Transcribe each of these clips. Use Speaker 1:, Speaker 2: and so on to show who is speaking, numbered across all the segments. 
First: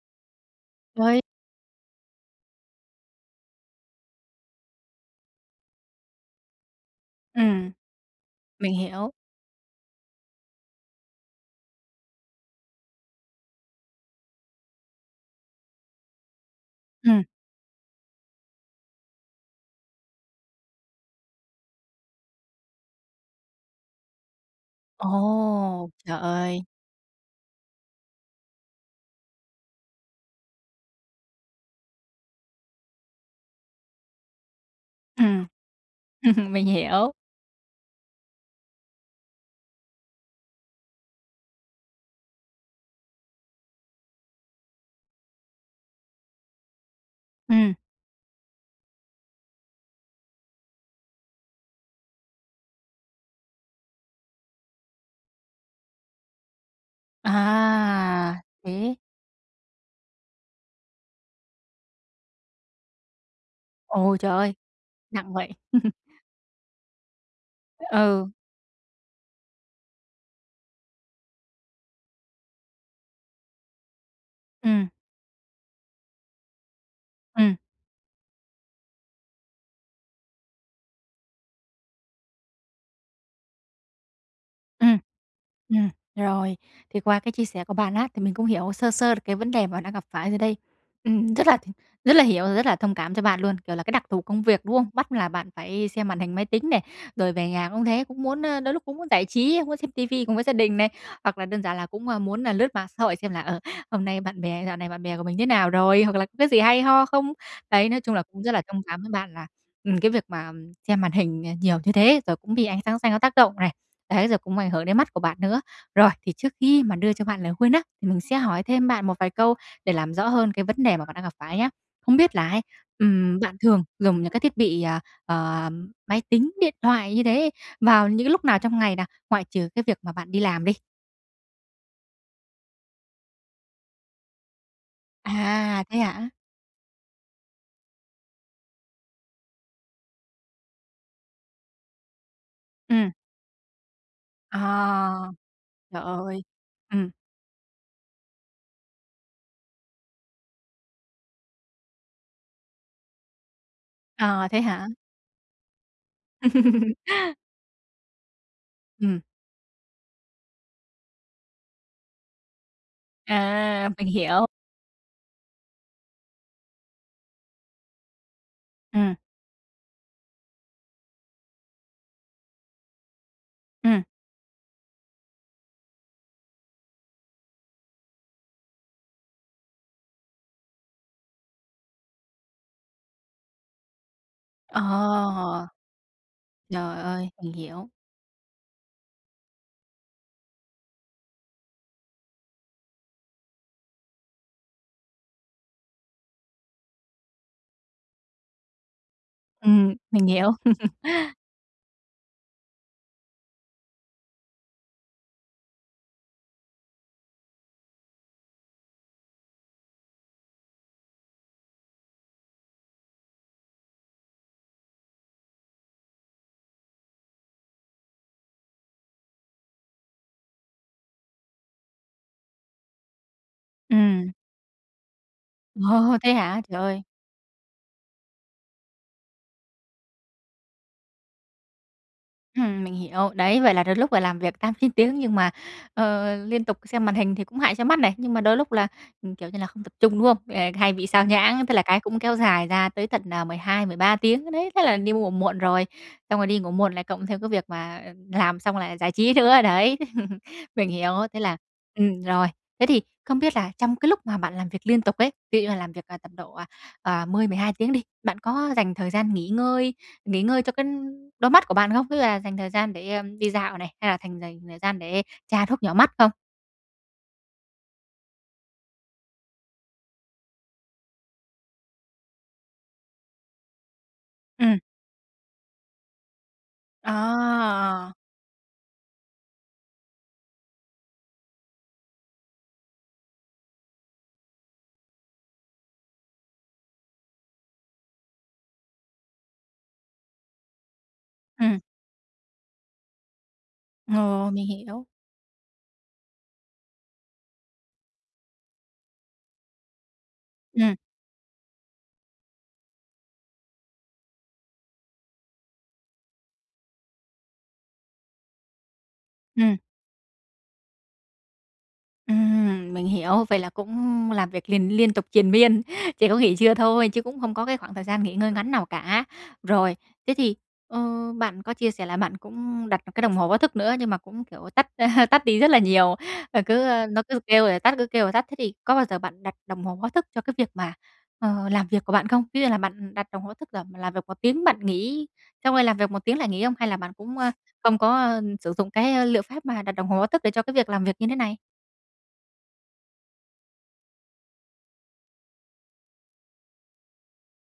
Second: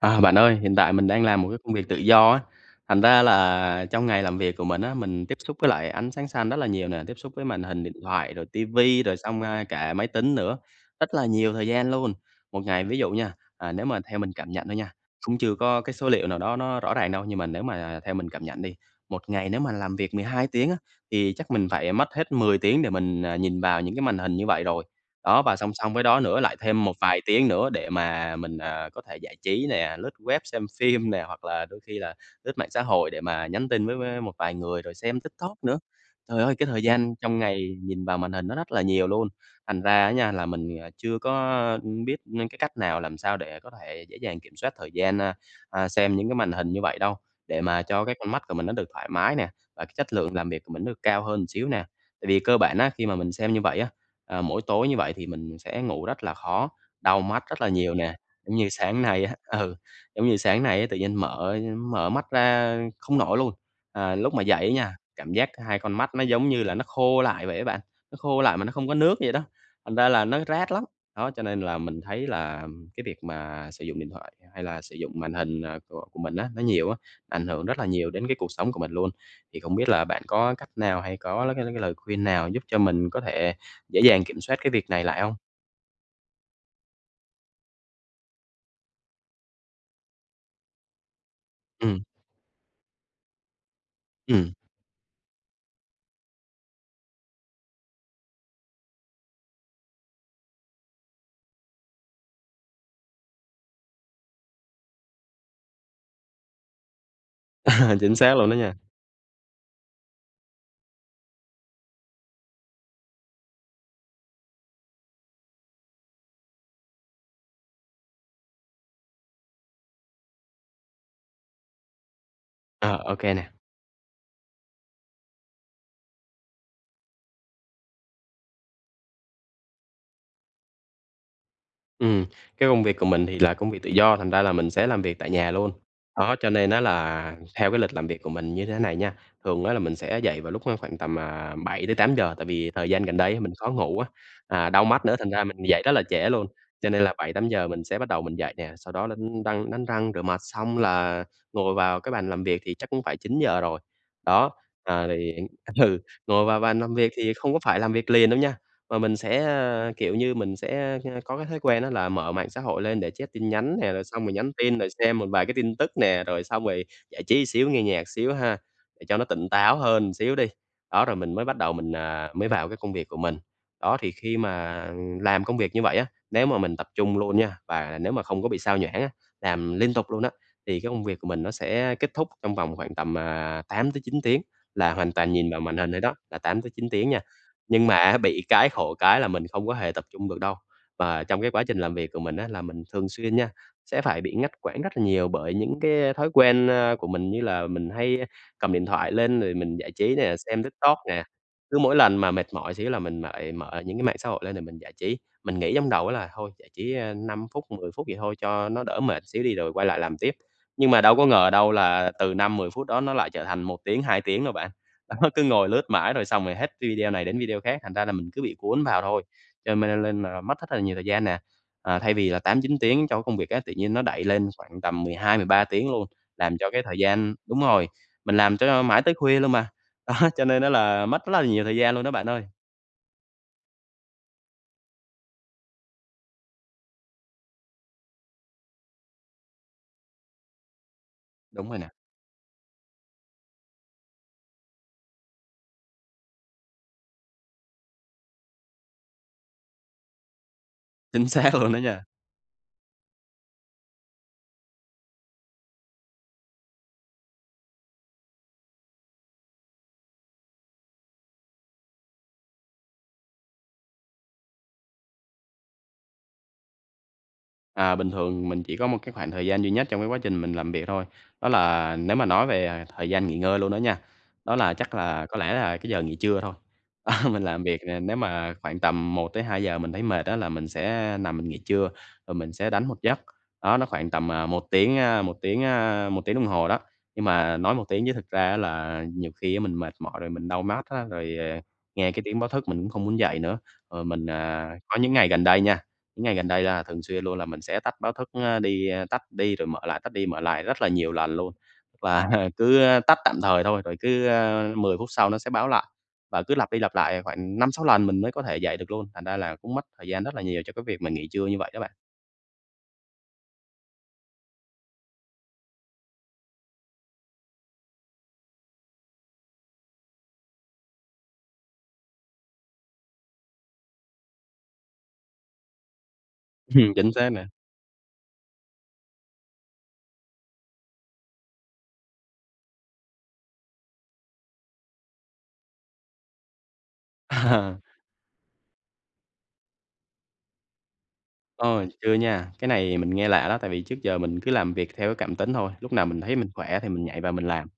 Speaker 1: À, bạn ơi hiện tại mình
Speaker 2: Ơi.
Speaker 1: đang làm một cái công việc tự do á, thành ra là trong ngày làm việc của mình á, mình tiếp xúc với lại ánh sáng xanh rất là nhiều nè, tiếp xúc với màn
Speaker 2: Ừm.
Speaker 1: hình điện thoại rồi ti
Speaker 2: Mình
Speaker 1: vi
Speaker 2: hiểu.
Speaker 1: rồi xong, à, cả máy tính nữa, rất là nhiều thời gian luôn. Một ngày ví dụ nha, à, nếu mà theo mình cảm nhận thôi nha, cũng chưa có cái số liệu nào đó nó rõ ràng
Speaker 2: Ừm.
Speaker 1: đâu nhưng mà nếu mà, à, theo mình cảm nhận đi, một ngày nếu mà làm việc 12 tiếng á thì chắc mình phải, à, mất hết 10 tiếng để mình, ờ, nhìn vào những cái màn hình như vậy rồi. Đó, và song
Speaker 2: Ồ,
Speaker 1: song với
Speaker 2: trời
Speaker 1: đó nữa lại
Speaker 2: ơi!
Speaker 1: thêm một vài tiếng nữa để mà mình, à, có thể giải trí nè, lướt web xem phim nè, hoặc là đôi khi là lướt mạng xã hội để mà nhắn tin với với một vài người, rồi xem
Speaker 2: Ừm,
Speaker 1: TikTok nữa.
Speaker 2: ừm
Speaker 1: Trời
Speaker 2: hưm,
Speaker 1: ơi!
Speaker 2: mình
Speaker 1: Cái thời
Speaker 2: hiểu.
Speaker 1: gian trong ngày nhìn vào màn hình nó rất là nhiều luôn, thành ra á nha là mình thì, à, chưa có, ừm, biết nên cái cách nào, làm sao để có thể dễ dàng kiểm soát thời gian, a, a, xem những cái màn hình như vậy đâu, để
Speaker 2: Ừm.
Speaker 1: mà cho cái con mắt của mình nó được thoải mái nè, và cái chất lượng làm việc của mình nó được cao hơn một xíu nè. Tại vì cơ bản á, khi mà mình xem như vậy á, à, mỗi tối như vậy thì mình sẽ ngủ rất là khó, đau mắt rất là nhiều nè.
Speaker 2: À,
Speaker 1: Giống như
Speaker 2: thế.
Speaker 1: sáng nay á, ừ, giống như sáng nay á, tự nhiên mở mở mắt ra không nổi luôn. À,
Speaker 2: Ồ, trời
Speaker 1: lúc mà
Speaker 2: ơi!
Speaker 1: dậy á nha,
Speaker 2: Nặng
Speaker 1: cảm
Speaker 2: vậy.
Speaker 1: giác hai con mắt nó, giống như là, nó khô lại vậy á bạn, nó
Speaker 2: Ừ.
Speaker 1: khô lại mà nó không có nước vậy đó, thành ra là nó rát lắm. Đó, cho nên là mình thấy là, ừm, cái việc mà sử dụng điện thoại hay là
Speaker 2: Ừm.
Speaker 1: sử dụng màn hình, à, của của mình á nó nhiều á, ảnh
Speaker 2: Ừm.
Speaker 1: hưởng rất là nhiều đến cái cuộc sống của mình luôn. Thì không biết là bạn có cái cách nào hay có lơi có cái lời khuyên nào giúp cho mình có thể dễ dàng kiểm soát cái việc
Speaker 2: Ừm.
Speaker 1: này lại hông?
Speaker 2: Ừm, rồi. Thì qua cái chia sẻ của bạn á, thì mình cũng hiểu sơ sơ được cái vấn đề mà bạn đang gặp phải rồi đây. Ừm, rất là thì
Speaker 1: Ừm.
Speaker 2: rất là hiểu, rất là thông cảm cho bạn luôn, kiểu là cái đặc thù công
Speaker 1: Ừm.
Speaker 2: việc, đúng không? Bắt là bạn phải xem màn hình máy tính này, rồi về nhà cũng thế, cũng muốn, ơ, đôi lúc cũng muốn giải trí, muốn xem ti vi cùng với gia đình này, hoặc là đơn giản là cũng, à, muốn là lướt mạng xã hội xem là, ờ, hôm nay bạn bè dạo này bạn bè của mình thế nào rồi? Hoặc là có cái gì hay ho không? Đấy,
Speaker 1: À,
Speaker 2: nói chung
Speaker 1: chính
Speaker 2: là
Speaker 1: xác
Speaker 2: cũng
Speaker 1: luôn
Speaker 2: rất
Speaker 1: đó
Speaker 2: là
Speaker 1: nha!
Speaker 2: thông cảm với bạn là, ừm, cái việc mà, ừm, xem màn hình, à, nhiều như thế, rồi cũng bị ánh sáng xanh nó tác động này, đấy, rồi cũng ảnh hưởng đến mắt của bạn nữa. Rồi, thì trước khi mà đưa cho bạn lời khuyên á, thì mình sẽ hỏi thêm bạn một vài câu để làm rõ hơn cái vấn đề mà bạn đang gặp phải nhá? Không biết là ấy,
Speaker 1: Ờ, ô kê
Speaker 2: ừm,
Speaker 1: nè.
Speaker 2: bạn thường dùng những cái thiết bị, ờ, ờm, máy tính, điện thoại như thế vào những cái lúc nào trong ngày nè, ngoại trừ cái việc mà bạn đi làm đi?
Speaker 1: Ừm, cái công việc của mình thì là công việc tự do, thành ra là mình sẽ làm việc tại nhà luôn,
Speaker 2: À, thế hả?
Speaker 1: đó cho nên á là theo cái lịch làm việc của mình như thế này nha. Thường á là mình sẽ dậy vào lúc kh khoảng tầm, à, 7:00-8:00 tại vì thời gian
Speaker 2: Ừm.
Speaker 1: gần đây mình khó ngủ á, à, đau mắt nữa
Speaker 2: À,
Speaker 1: thành ra mình dậy rất
Speaker 2: trời
Speaker 1: là trễ
Speaker 2: ơi,
Speaker 1: luôn, cho nên
Speaker 2: ừm.
Speaker 1: là 7:00-8:00 mình sẽ bắt đầu mình dậy nè, sau đó đánh răng đánh răng rửa mặt xong là ngồi vào cái bàn làm việc thì chắc cũng phải 9:00 rồi.
Speaker 2: À,
Speaker 1: Đó,
Speaker 2: thế hả?
Speaker 1: ờ thì hiện ừ, ngồi vào bàn làm việc thì không có phải làm việc liền đâu nha, mà mình
Speaker 2: Ừm.
Speaker 1: sẽ, ờ, kiểu như, mình sẽ, ơ, có cái thói quen đó là mở mạng xã hội lên để check tin nhắn
Speaker 2: À,
Speaker 1: nè, rồi
Speaker 2: mình
Speaker 1: xong rồi
Speaker 2: hiểu.
Speaker 1: nhắn tin, rồi xem một vài cái tin tức nè, rồi xong rồi giải trí xíu nghe nhạc xíu ha, để
Speaker 2: Ừm.
Speaker 1: cho nó tỉnh táo hơn một xíu đi, đó, rồi mình mới bắt đầu mình, à, mới vào cái công việc của mình. Đó,
Speaker 2: Ừm.
Speaker 1: thì khi mà làm công việc như vậy á, nếu mà mình tập trung luôn nha, và nếu mà không có bị sao nhãng á, làm liên tục luôn á thì cái công việc của mình nó sẽ kết thúc trong vòng khoảng tầm, à, 8-9 tiếng
Speaker 2: Ờ.
Speaker 1: là hoàn toàn nhìn vào màn hình thôi đó, là 8-9
Speaker 2: Trời
Speaker 1: tiếng nha.
Speaker 2: ơi, mình
Speaker 1: Nhưng
Speaker 2: hiểu!
Speaker 1: mà á bị cái khổ cái là mình không có hề tập trung được đâu, và trong cái chương trình làm việc của mình á là mình thường xuyên nha sẽ phải bị ngắt quãng rất là nhiều bởi những cái, a, thói quen, a, của mình như là mình hay cầm điện thoại lên rồi mình giải
Speaker 2: Ừm,
Speaker 1: trí
Speaker 2: mình
Speaker 1: nè,
Speaker 2: hiểu.
Speaker 1: xem TikTok nè, cứ mỗi lần mà mệt mỏi xíu là mình lại mở những cái mạng xã hội lên để mình giải trí, mình nghĩ trong đầu á là thôi giải trí, ơ, 5 phút, 10 phút vậy thôi cho nó đỡ mệt xíu đi rồi quay lại làm tiếp. Nhưng mà đâu có ngờ đâu là từ 5-10 phút đó nó lại trở thành 1 tiếng, 2 tiếng đâu bạn, đó, cứ ngồi lướt mãi rồi xong rồi hết video này đến video khác, thành ra là mình cứ bị cuốn vào thôi, cho mên nên là mất rất là nhiều thời gian nè. À, thay vì là 8-9 tiếng cho cái công việc á, tự nhiên nó đẩy
Speaker 2: Ừm.
Speaker 1: lên khoảng tầm 12-13 tiếng luôn,
Speaker 2: Ồ, thế
Speaker 1: làm
Speaker 2: hả,
Speaker 1: cho
Speaker 2: trời
Speaker 1: cái thời
Speaker 2: ơi!
Speaker 1: gian đúng rồi, mình làm cho mãi tới khuya luôn mà, đó, cho nên á là mất rất là nhiều thời gian luôn đó bạn ơi.
Speaker 2: Ừm, mình hiểu. Đấy, vậy là đôi lúc là làm việc 8-9 tiếng nhưng mà, ờ, liên tục xem màn hình thì cũng hại cho mắt này. Nhưng mà đôi lúc là, ừ, kiểu như là, không tập trung, đúng không? À, hay bị sao nhãng,
Speaker 1: Đúng
Speaker 2: tức
Speaker 1: rồi
Speaker 2: là
Speaker 1: nè.
Speaker 2: cái cũng kéo dài ra tới tận, ờ, 12-13 tiếng đấy, thế là đi ngủ muộn rồi, xong rồi đi ngủ muộn lại cộng theo cái việc mà làm xong lại giải trí nữa, đấy, mình hiểu,
Speaker 1: Chính
Speaker 2: thế
Speaker 1: xác
Speaker 2: là
Speaker 1: luôn đó nha.
Speaker 2: ừm, rồi. Thế thì không biết là trong cái lúc mà bạn làm việc liên tục ấy, ví dụ như là làm việc tầm độ à 10, 12 tiếng đi, bạn có dành thời gian nghỉ ngơi nghỉ ngơi cho cái đôi mắt của bạn không? Ví dụ là dành thời gian để, a, đi dạo này, hay là thành dành thời gian để tra thuốc nhỏ mắt không?
Speaker 1: À, bình thường mình chỉ có một cái khoảng thời gian duy nhất trong cái quá trình mình làm việc thôi, đó là nếu mà nói về, à, thời gian nghỉ ngơi luôn đó nha, đó là,
Speaker 2: Ừm.
Speaker 1: chắc là, có lẽ là cái giờ nghỉ trưa thôi. Mình làm việc nè
Speaker 2: Ờ.
Speaker 1: nếu mà khoảng tầm 1:00-2:00 mình thấy mệt á là mình sẽ, a, nằm mình nghỉ trưa rồi mình sẽ đánh một giấc, đó, nó khoảng tầm, à, 1 tiếng, a, 1 tiếng, a, 1 tiếng đồng hồ đó, nhưng mà nói một tiếng chứ thực ra á là nhiều khi á mình mệt mỏi rồi mình đau mắt á, rồi, à,
Speaker 2: Ừm.
Speaker 1: nghe cái tiếng báo thức mình cũng không muốn dậy nữa. Ờ, mình,
Speaker 2: Ờ, mình
Speaker 1: à, có
Speaker 2: hiểu.
Speaker 1: những ngày gần đây nha, những ngày gần đây là thường xuyên luôn là mình sẽ tắt báo thức, a, đi, a, tắt đi rồi mở lại, tắt đi mở lại rất là
Speaker 2: Ừm.
Speaker 1: nhiều lần luôn, tức là cứ, a, tắt tạm thời thôi, rồi cứ, a, 10 phút sau nó sẽ báo lại và cứ lặp đi lặp lại khoảng 5-6 lần mình mới có thể dậy được luôn, thành ra là cũng
Speaker 2: Ừm.
Speaker 1: mất thời gian rất là nhiều cho cái việc mình nghỉ trưa như vậy đó bạn.
Speaker 2: Ừm, mình hiểu, vậy là cũng làm việc liền liên tục triền miên, chỉ có nghỉ trưa thôi chứ cũng không có cái khoảng thời gian nghỉ ngơi ngắn nào cả. Rồi, thế thì, ờ, bạn có chia sẻ là bạn cũng đặt một cái đồng hồ báo thức nữa nhưng mà cũng, kiểu, tắt tắt đi rất là nhiều, và cứ, ơ,
Speaker 1: Chính
Speaker 2: nó
Speaker 1: xác
Speaker 2: cứ
Speaker 1: nè.
Speaker 2: kêu rồi tắt cứ kêu rồi tắt. Thế thì có bao giờ bạn đặt đồng hồ báo thức cho cái việc mà, ờ, làm việc của bạn không? Ví dụ như là bạn đặt đồng báo thức là làm việc 1 tiếng bạn nghỉ, xong rồi làm việc 1 tiếng lại nghỉ không? Hay là bạn cũng, a, không có, a, sử dụng cái, ơ, liệu pháp mà đặt đồng hồ báo thức để cho cái việc làm việc như thế này?
Speaker 1: Ôi, chưa nha, cái này mình nghe lạ đó tại vì trước giờ mình cứ làm việc theo cái cảm tính thôi, lúc nào mình thấy mình khỏe thì mình nhảy vào mình làm.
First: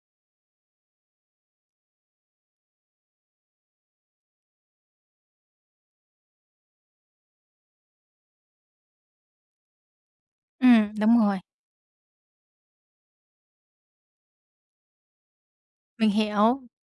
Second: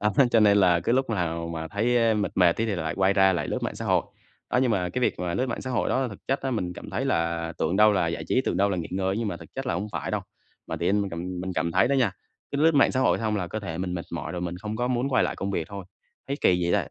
Speaker 1: Đó, cho nên là cứ lúc nào mà thấy, a, mệt mệt tí thì lại quay ra lại lướt mạng xã hội. Đó, nhưng mà cái việc mà lướt mạng xã hội đó thực chất á mình cảm thấy là tưởng đâu là giải trí tưởng đâu là nghỉ ngơi á, nhưng mà thực chất là hổng phải đâu. Mà tự
Speaker 2: Ừm,
Speaker 1: nhiên mình
Speaker 2: đúng rồi.
Speaker 1: cảm mình cảm thấy đó nha, cứ lướt mạng xã hội xong là cơ thể mình mệt mỏi rồi mình không có muốn quay lại công việc thôi.
Speaker 2: Mình
Speaker 1: Thấy
Speaker 2: hiểu.
Speaker 1: kỳ vậy ta?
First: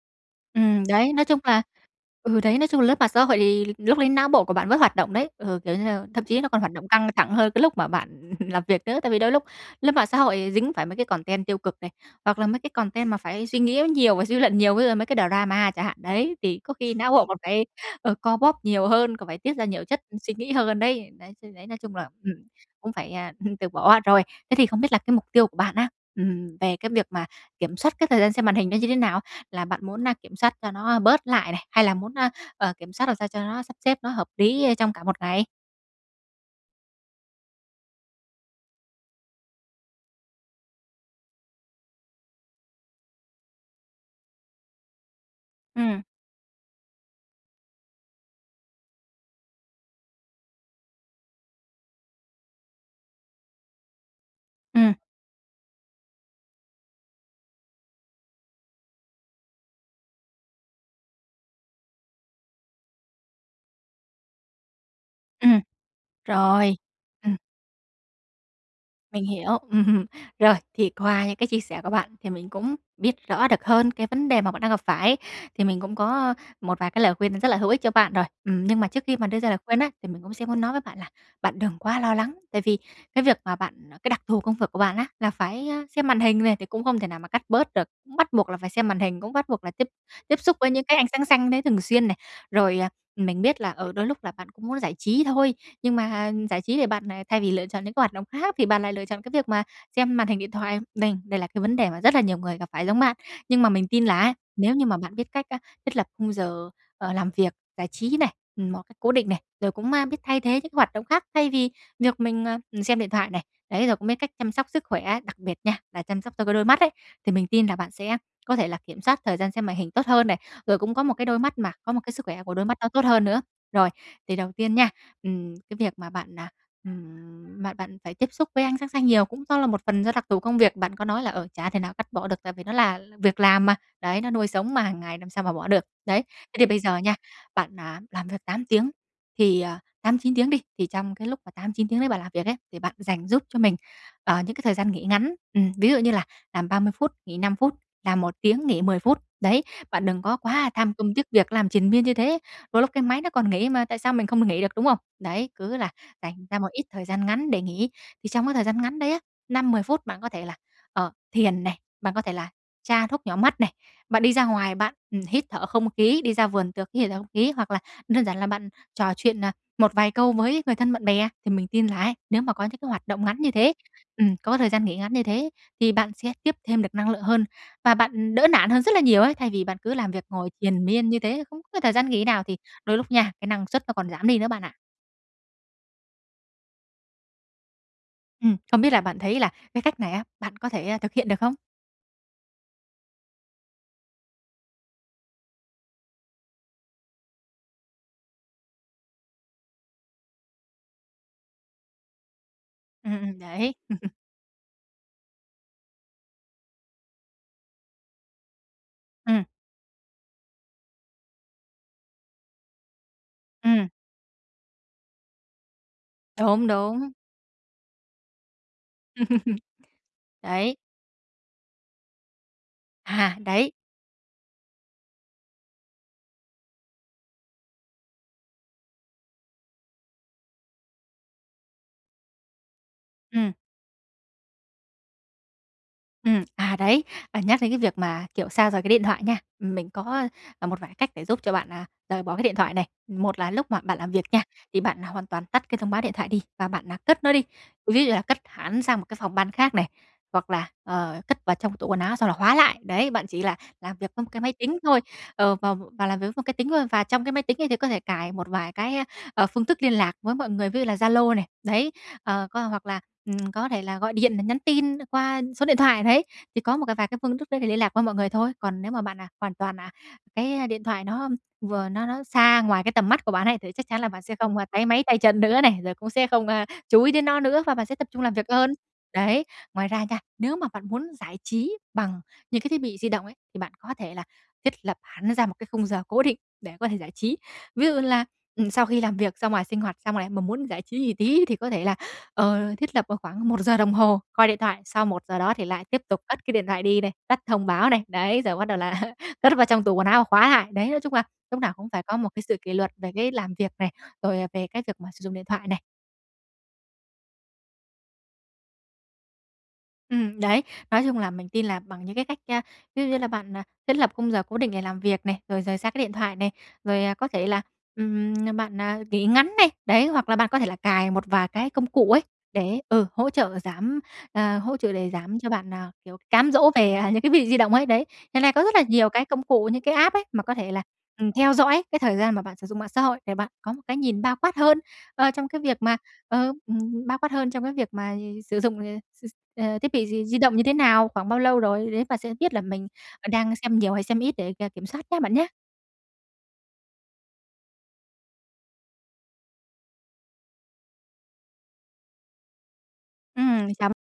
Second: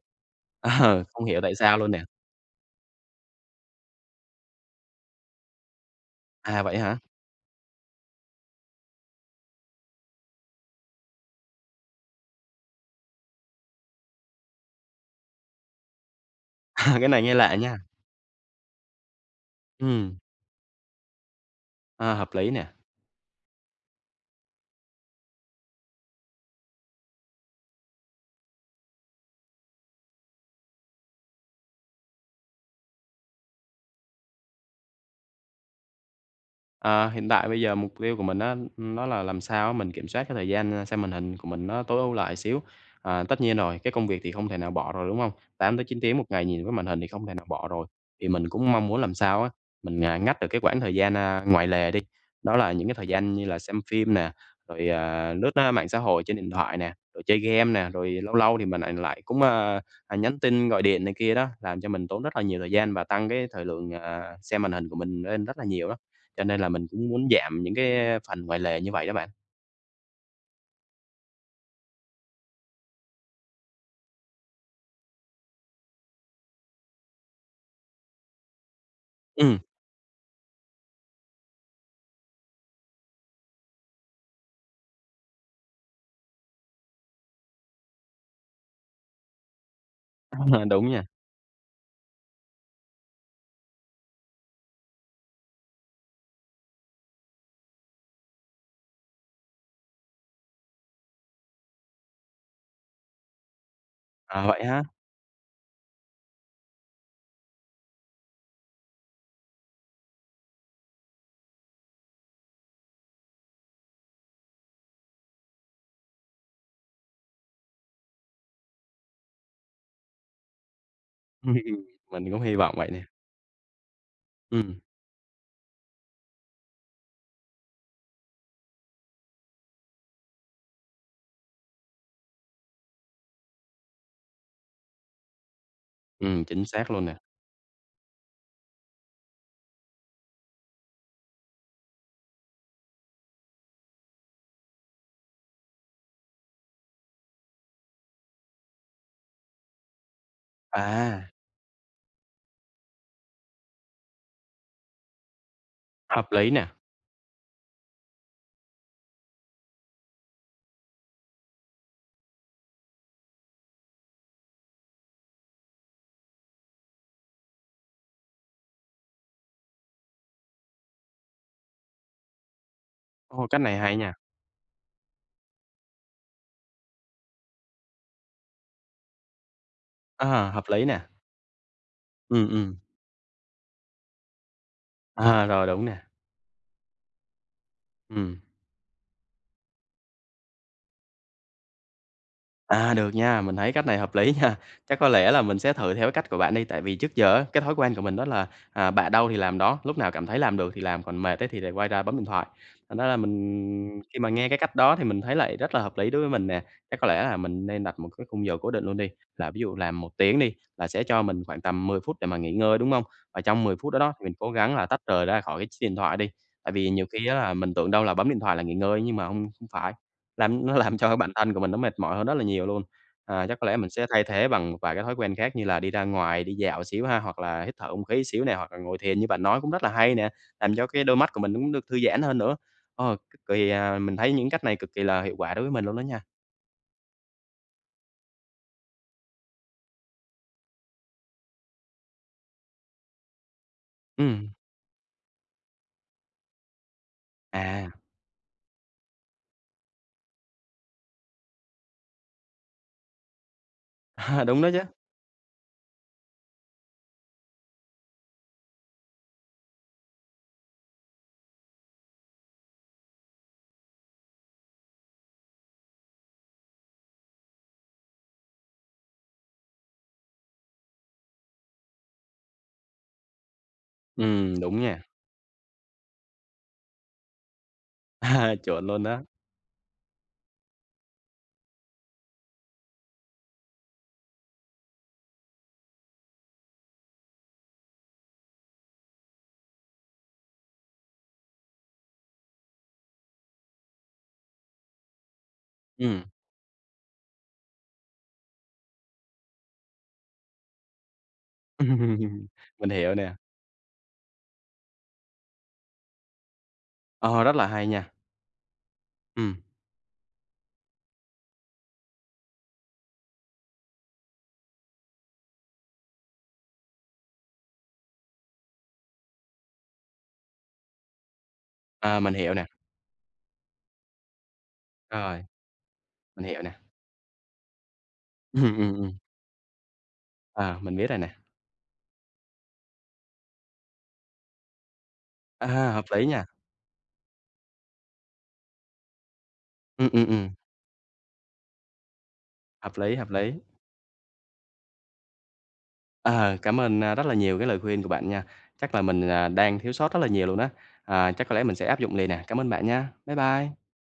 Speaker 2: Ừm,
Speaker 1: Ờ,
Speaker 2: đấy,
Speaker 1: không
Speaker 2: nói chung
Speaker 1: hiểu tại
Speaker 2: là
Speaker 1: sao luôn nè.
Speaker 2: ừ, đấy, nói chung là lướt mạng xã hội thì lúc đấy não bộ của bạn vẫn hoạt động đấy, ừ, kiểu như thậm chí nó còn
Speaker 1: À,
Speaker 2: hoạt
Speaker 1: vậy
Speaker 2: động
Speaker 1: hả?
Speaker 2: căng thẳng hơn cái lúc mà bạn làm việc nữa, tại vì đôi lúc lướt mạng xã hội thì dính phải mấy cái content tiêu cực này, hoặc là mấy cái content mà phải suy nghĩ nó nhiều và suy luận nhiều, ví dụ mấy cái drama chẳng hạn. Đấy, thì có khi
Speaker 1: Cái
Speaker 2: não
Speaker 1: này
Speaker 2: bộ
Speaker 1: nghe
Speaker 2: còn
Speaker 1: lạ
Speaker 2: phải,
Speaker 1: nha!
Speaker 2: ờ, co bóp nhiều hơn, còn phải tiết ra nhiều chất
Speaker 1: Ừm.
Speaker 2: suy nghĩ hơn đấy. Đấy, chứ đấy nói chung là,
Speaker 1: A, hợp
Speaker 2: ừm,
Speaker 1: lý nè!
Speaker 2: cũng phải, à, hừm, từ bỏ. Rồi, thế thì không biết là cái mục tiêu của bạn á, ừm, về cái việc mà kiểm soát cái thời gian xem màn hình nó như thế nào? Là bạn muốn, a, kiểm soát cho nó bớt lại này, hay là muốn, a, ờ, kiểm soát làm sao cho nó sắp xếp nó hợp lý, ơ, trong cả một ngày?
Speaker 1: Ờ, hiện tại bây giờ mục tiêu của mình á, nó là làm sao á mình kiểm soát cái thời gian, ơ, xem màn hình của mình nó tối ưu lại xíu. À, tất nhiên rồi, cái công việc thì không thể nào bỏ rồi, đúng hông? 8-9
Speaker 2: Ừm.
Speaker 1: tiếng một ngày nhìn cái màn hình thì không thể nào bỏ rồi, thì mình cũng mong muốn làm sao á, mình, ờ, ngắt được cái quãng thời gian, ơ, ngoài lề đi, đó là những cái thời gian như là xem phim nè, rồi,
Speaker 2: Ừm.
Speaker 1: à, lướt, a, mạng xã hội trên điện thoại nè, rồi chơi game nè. Rồi lâu lâu thì mình lại lại cũng, ơ, ờ, nhắn tin gọi điện này kia đó, làm cho mình tốn rất là nhiều thời gian và tăng cái thời lượng, ờ, xem màn hình của mình lên rất
Speaker 2: Ừm.
Speaker 1: là nhiều đó. Cho nên là
Speaker 2: Rồi.
Speaker 1: mình cũng muốn
Speaker 2: Ừm.
Speaker 1: giảm những cái phần ngoài lề như vậy đó
Speaker 2: Mình
Speaker 1: bạn.
Speaker 2: hiểu. Ừm. Rồi, thì qua những cái chia sẻ của bạn thì mình cũng biết rõ được hơn cái vấn đề mà bạn đang gặp phải, thì mình cũng có một vài cái lời khuyên rất là hữu ích cho bạn rồi. Ừm, nhưng mà trước khi mà đưa ra lời
Speaker 1: Ừm.
Speaker 2: khuyên á, thì mình cũng sẽ muốn nói với bạn là bạn đừng quá lo lắng. Tại vì cái việc mà bạn cái đặc thù công vực của bạn á là phải, a, xem màn hình này, thì cũng không thể nào mà cắt bớt được, cũng bắt buộc là phải xem màn hình, cũng bắt buộc là tiếp tiếp xúc
Speaker 1: Ờ,
Speaker 2: với những
Speaker 1: đúng
Speaker 2: cái
Speaker 1: nha.
Speaker 2: ánh sáng xanh đấy thường xuyên này. Rồi, ờ, mình biết là, ừ, đôi lúc là bạn cũng muốn giải trí thôi, nhưng mà giải trí thì bạn, à, thay vì lựa chọn những cái hoạt động khác thì bạn lại lựa chọn cái việc mà xem màn hình điện thoại, đây đây là cái vấn đề mà rất là nhiều người gặp phải giống bạn. Nhưng mà mình tin là á,
Speaker 1: Ờ, vậy
Speaker 2: nếu
Speaker 1: ha?
Speaker 2: như mà bạn biết cách, a, thiết lập khung giờ, ờ, làm việc, giải trí này, ừm, một cách cố định này, rồi cũng ma biết thay thế những hoạt động khác, thay vì việc mình, ờ, ừm, xem điện thoại này, đấy, rồi cũng biết cách chăm sóc sức khỏe, đặc biệt nha, là chăm sóc cho cái đôi mắt ấy, thì mình tin là bạn sẽ có thể là kiểm soát thời gian xem màn hình tốt hơn này, rồi cũng có một cái đôi mắt mà có một cái sức
Speaker 1: Mình cũng
Speaker 2: khỏe của
Speaker 1: hy
Speaker 2: đôi
Speaker 1: vọng
Speaker 2: mắt nó
Speaker 1: vậy nè.
Speaker 2: tốt hơn nữa. Rồi, thì đầu tiên
Speaker 1: Ừm.
Speaker 2: nha, ừm, cái việc mà bạn, à, ừm, bạn bạn phải tiếp xúc với ánh sáng xanh nhiều cũng do là một phần do đặc thù công việc, bạn có nói là, ờ, chả thể nào cắt bỏ được, tại vì nó là là việc làm mà, đấy, nó nuôi sống mà hàng ngày làm sao mà bỏ được. Đấy,
Speaker 1: Ừm,
Speaker 2: thế
Speaker 1: chính
Speaker 2: thì bây
Speaker 1: xác
Speaker 2: giờ
Speaker 1: luôn nè.
Speaker 2: nha, bạn, à, làm việc 8 tiếng thì ờ, 8-9 tiếng đi, thì trong cái lúc mà 8-9 tiếng đấy bạn làm việc ấy, thì bạn dành giúp cho mình, ờ, những cái thời gian nghỉ ngắn, ừm, ví dụ như là làm 30 phút nghỉ 5 phút, làm 1 tiếng nghỉ 10 phút. Đấy, bạn đừng có quá tham công tiếc
Speaker 1: À.
Speaker 2: việc, làm triền miên như thế, đôi lúc cái máy nó còn nghỉ mà tại sao mình không được nghỉ được, đúng không? Đấy, cứ là
Speaker 1: Hợp
Speaker 2: dành
Speaker 1: lý
Speaker 2: ra một
Speaker 1: nè.
Speaker 2: ít thời gian ngắn để nghỉ, thì trong cái thời gian ngắn đấy á, 5-10 phút bạn có thể là, ờ, thiền này, bạn có thể là tra thuốc nhỏ mắt này, bạn đi ra ngoài bạn, ừm, hít thở không khí, đi ra vườn tược hít thở không khí hoặc là đơn giản là bạn trò chuyện, à, một vài câu với người thân bạn bè. Thì mình tin là ấy, nếu mà có những cái hoạt động ngắn
Speaker 1: Ô,
Speaker 2: như
Speaker 1: cách
Speaker 2: thế
Speaker 1: này hay nha!
Speaker 2: ừm, có thời gian nghỉ ngắn như thế thì bạn sẽ tiếp thêm được năng lượng hơn, và bạn, ừm, đỡ nản hơn rất là nhiều ấy, thay vì bạn cứ làm việc ngồi
Speaker 1: À, hợp
Speaker 2: triền
Speaker 1: lý nè.
Speaker 2: miên như thế, không có thời gian nghỉ nào
Speaker 1: Ừm,
Speaker 2: thì
Speaker 1: ừm.
Speaker 2: đôi lúc nha, cái năng suất nó còn giảm đi nữa bạn ạ.
Speaker 1: À, rồi, đúng nè. Ừm.
Speaker 2: Ừm. Không biết là bạn thấy là cái cách này á, bạn có thể, a, thực hiện được không?
Speaker 1: À, được nha, mình thấy cách này hợp lý nha. Chắc có lẽ là mình sẽ thử theo cái cách của bạn đi, tại vì trước giờ á cái thói quen của mình đó là, à, bạ đâu thì làm đó, lúc nào cảm thấy làm được thì làm còn mệt ấy thì lại quay ra bấm điện thoại. Thành ra là
Speaker 2: Ừm, ừm, đấy.
Speaker 1: mình khi mà nghe cái cách đó thì mình thấy lại rất là hợp lý đối với mình nè. Chắc có lẽ là mình nên đặt một cái khung giờ cố định luôn đi,
Speaker 2: Ừm.
Speaker 1: là ví dụ làm 1 tiếng đi là sẽ cho mình khoảng tầm 10 phút để mà nghỉ ngơi, đúng không? Và trong 10
Speaker 2: Ừm.
Speaker 1: phút đó đó, thì mình cố gắng là tách rời ra khỏi cái ch chiếc điện thoại đi.
Speaker 2: Đúng,
Speaker 1: Tại vì nhiều
Speaker 2: đúng.
Speaker 1: khi á là mình tưởng đâu là bấm điện thoại là nghỉ ngơi á nhưng mà hông hông phải, làm
Speaker 2: Đấy.
Speaker 1: nó làm cho cái bản thân của mình nó mệt mỏi hơn rất là nhiều luôn.
Speaker 2: À,
Speaker 1: À, chắc có
Speaker 2: đấy.
Speaker 1: lẽ mình sẽ thay thế bằng một vài cái thói quen khác như là đi ra ngoài, đi dạo xíu há, hoặc là hít thở không khí xíu nè hoặc là ngồi thiền như bạn nói cũng rất là hay nè. Làm cho cái đôi mắt của mình nó cũng được thư giãn hơn nữa, ơ, cực
Speaker 2: Ừm.
Speaker 1: kỳ à, mình thấy những cách này cực kỳ là hiệu quả đối với mình luôn đó nha!
Speaker 2: Ừm. À, đấy, và nhắc đến cái việc mà, kiểu, xa rời cái điện thoại nha, ừm, mình có, à, một vài cái cách để giúp cho bạn, à, rời bỏ cái điện thoại này. Một là lúc mà bạn làm việc nha,
Speaker 1: Ừm.
Speaker 2: thì bạn hoàn toàn tắt cái thông báo điện thoại đi và bạn, à, cất nó đi.
Speaker 1: À.
Speaker 2: Ví như là cất hẳn sang một cái phòng ban khác này, hoặc là, ờ, cất vào trong tủ quần áo xong là khóa lại. Đấy, bạn chỉ là làm việc với một cái máy
Speaker 1: Đúng đó
Speaker 2: tính
Speaker 1: chứ!
Speaker 2: thôi, ờ, vào và làm việc với một cái tính thôi. Và trong cái máy tính ấy thì có thể cài một vài cái, a, ờ, phương thức liên lạc với mọi người, ví dụ là Zalo này, đấy, ờ, có hoặc là, ừm, có thể là gọi điện nè nhắn tin qua số điện thoại đấy, thì có một cài vài cái phương thức đấy để liên lạc với mọi người thôi. Còn nếu mà bạn, à, hoàn toàn, à, cái điện thoại nó vừa nó nó xa ngoài cái tầm mắt của bạn ấy, thì chắc chắn là bạn sẽ không,
Speaker 1: Ừm,
Speaker 2: a,
Speaker 1: đúng
Speaker 2: táy máy
Speaker 1: nha!
Speaker 2: tay chân nữa này, rồi cũng sẽ không, a, chú ý đến nó nữa và bạn sẽ tập trung làm việc
Speaker 1: À,
Speaker 2: hơn,
Speaker 1: chuẩn luôn á!
Speaker 2: đấy. Ngoài ra nha, nếu mà bạn muốn giải trí bằng những cái thiết bị di động ấy, thì bạn có thể là thiết lập hẳn ra một cái khung giờ cố định để có thể giải trí. Ví dụ như là, ừm, sau khi làm việc ra ngoài sinh hoạt xong lại mà muốn giải trí gì tí thì có thể là, ờ, thiết lập vào khoảng 1 giờ đồng hồ coi điện thoại sau 1 giờ đó thì lại tiếp tục
Speaker 1: Ừm.
Speaker 2: cất cái điện thoại đi này, tắt thông báo này, đấy, rồi bắt đầu là cất vào trong tủ quần áo và khóa lại. Đấy, nói chung là lúc nào cũng phải có một cái sự kỷ
Speaker 1: Mình
Speaker 2: luật về
Speaker 1: hiểu
Speaker 2: cái
Speaker 1: nè.
Speaker 2: làm việc này, rồi, à, về cái việc mà sử dụng điện thoại này.
Speaker 1: Ờ, rất là hay nha! Ừm.
Speaker 2: Ừm, đấy. Nói chung là mình tin là bằng những cái cách, a, ví dụ như là bạn, à, thiết lập khung giờ cố định để làm việc này, rồi rời xa cái điện thoại này, rồi, à, có thể là, ừm, bạn, à, nghỉ ngắn này, đấy. Hoặc là bạn có thể là cài một vài cái công cụ
Speaker 1: À,
Speaker 2: ấy,
Speaker 1: mình hiểu nè.
Speaker 2: để, ừ, hỗ trợ giảm, à, hỗ trợ để giảm
Speaker 1: Rồi.
Speaker 2: cho bạn, à, kiểu,
Speaker 1: Mình
Speaker 2: cám
Speaker 1: hiểu
Speaker 2: dỗ
Speaker 1: nè.
Speaker 2: về, à, những cái thiết bị di động ấy, đấy. Hiện nay có rất
Speaker 1: Ừm,
Speaker 2: là
Speaker 1: ừm,
Speaker 2: nhiều
Speaker 1: ừm.
Speaker 2: cái công cụ những cái app ấy mà có thể
Speaker 1: À,
Speaker 2: là,
Speaker 1: mình biết rồi
Speaker 2: ừm,
Speaker 1: nè.
Speaker 2: theo dõi cái thời gian mà bạn sử dụng mạng xã hội, để bạn có một cái nhìn bao quát hơn, ơ, trong cái việc
Speaker 1: À,
Speaker 2: mà
Speaker 1: hợp lý nha!
Speaker 2: ờ, ừm, bao quát hơn trong cái việc mà sử dụng, ờ, s s ờ, thiết bị
Speaker 1: Ừm, ừm,
Speaker 2: di di động
Speaker 1: ừm.
Speaker 2: như thế nào, khoảng bao lâu rồi, đấy, bạn sẽ biết là mình
Speaker 1: Hợp lý,
Speaker 2: có
Speaker 1: hợp lý.
Speaker 2: đang xem nhiều hay xem ít để k kiểm soát nhá bạn nhá!
Speaker 1: À, cảm ơn, a, rất là nhiều cái lời khuyên của bạn nha! Chắc là mình là đang thiếu sót rất là nhiều luôn á, à, chắc có lẽ mình sẽ áp dụng liền nè, cảm ơn bạn nha! Bye
Speaker 2: Ừm,
Speaker 1: bye.
Speaker 2: chào b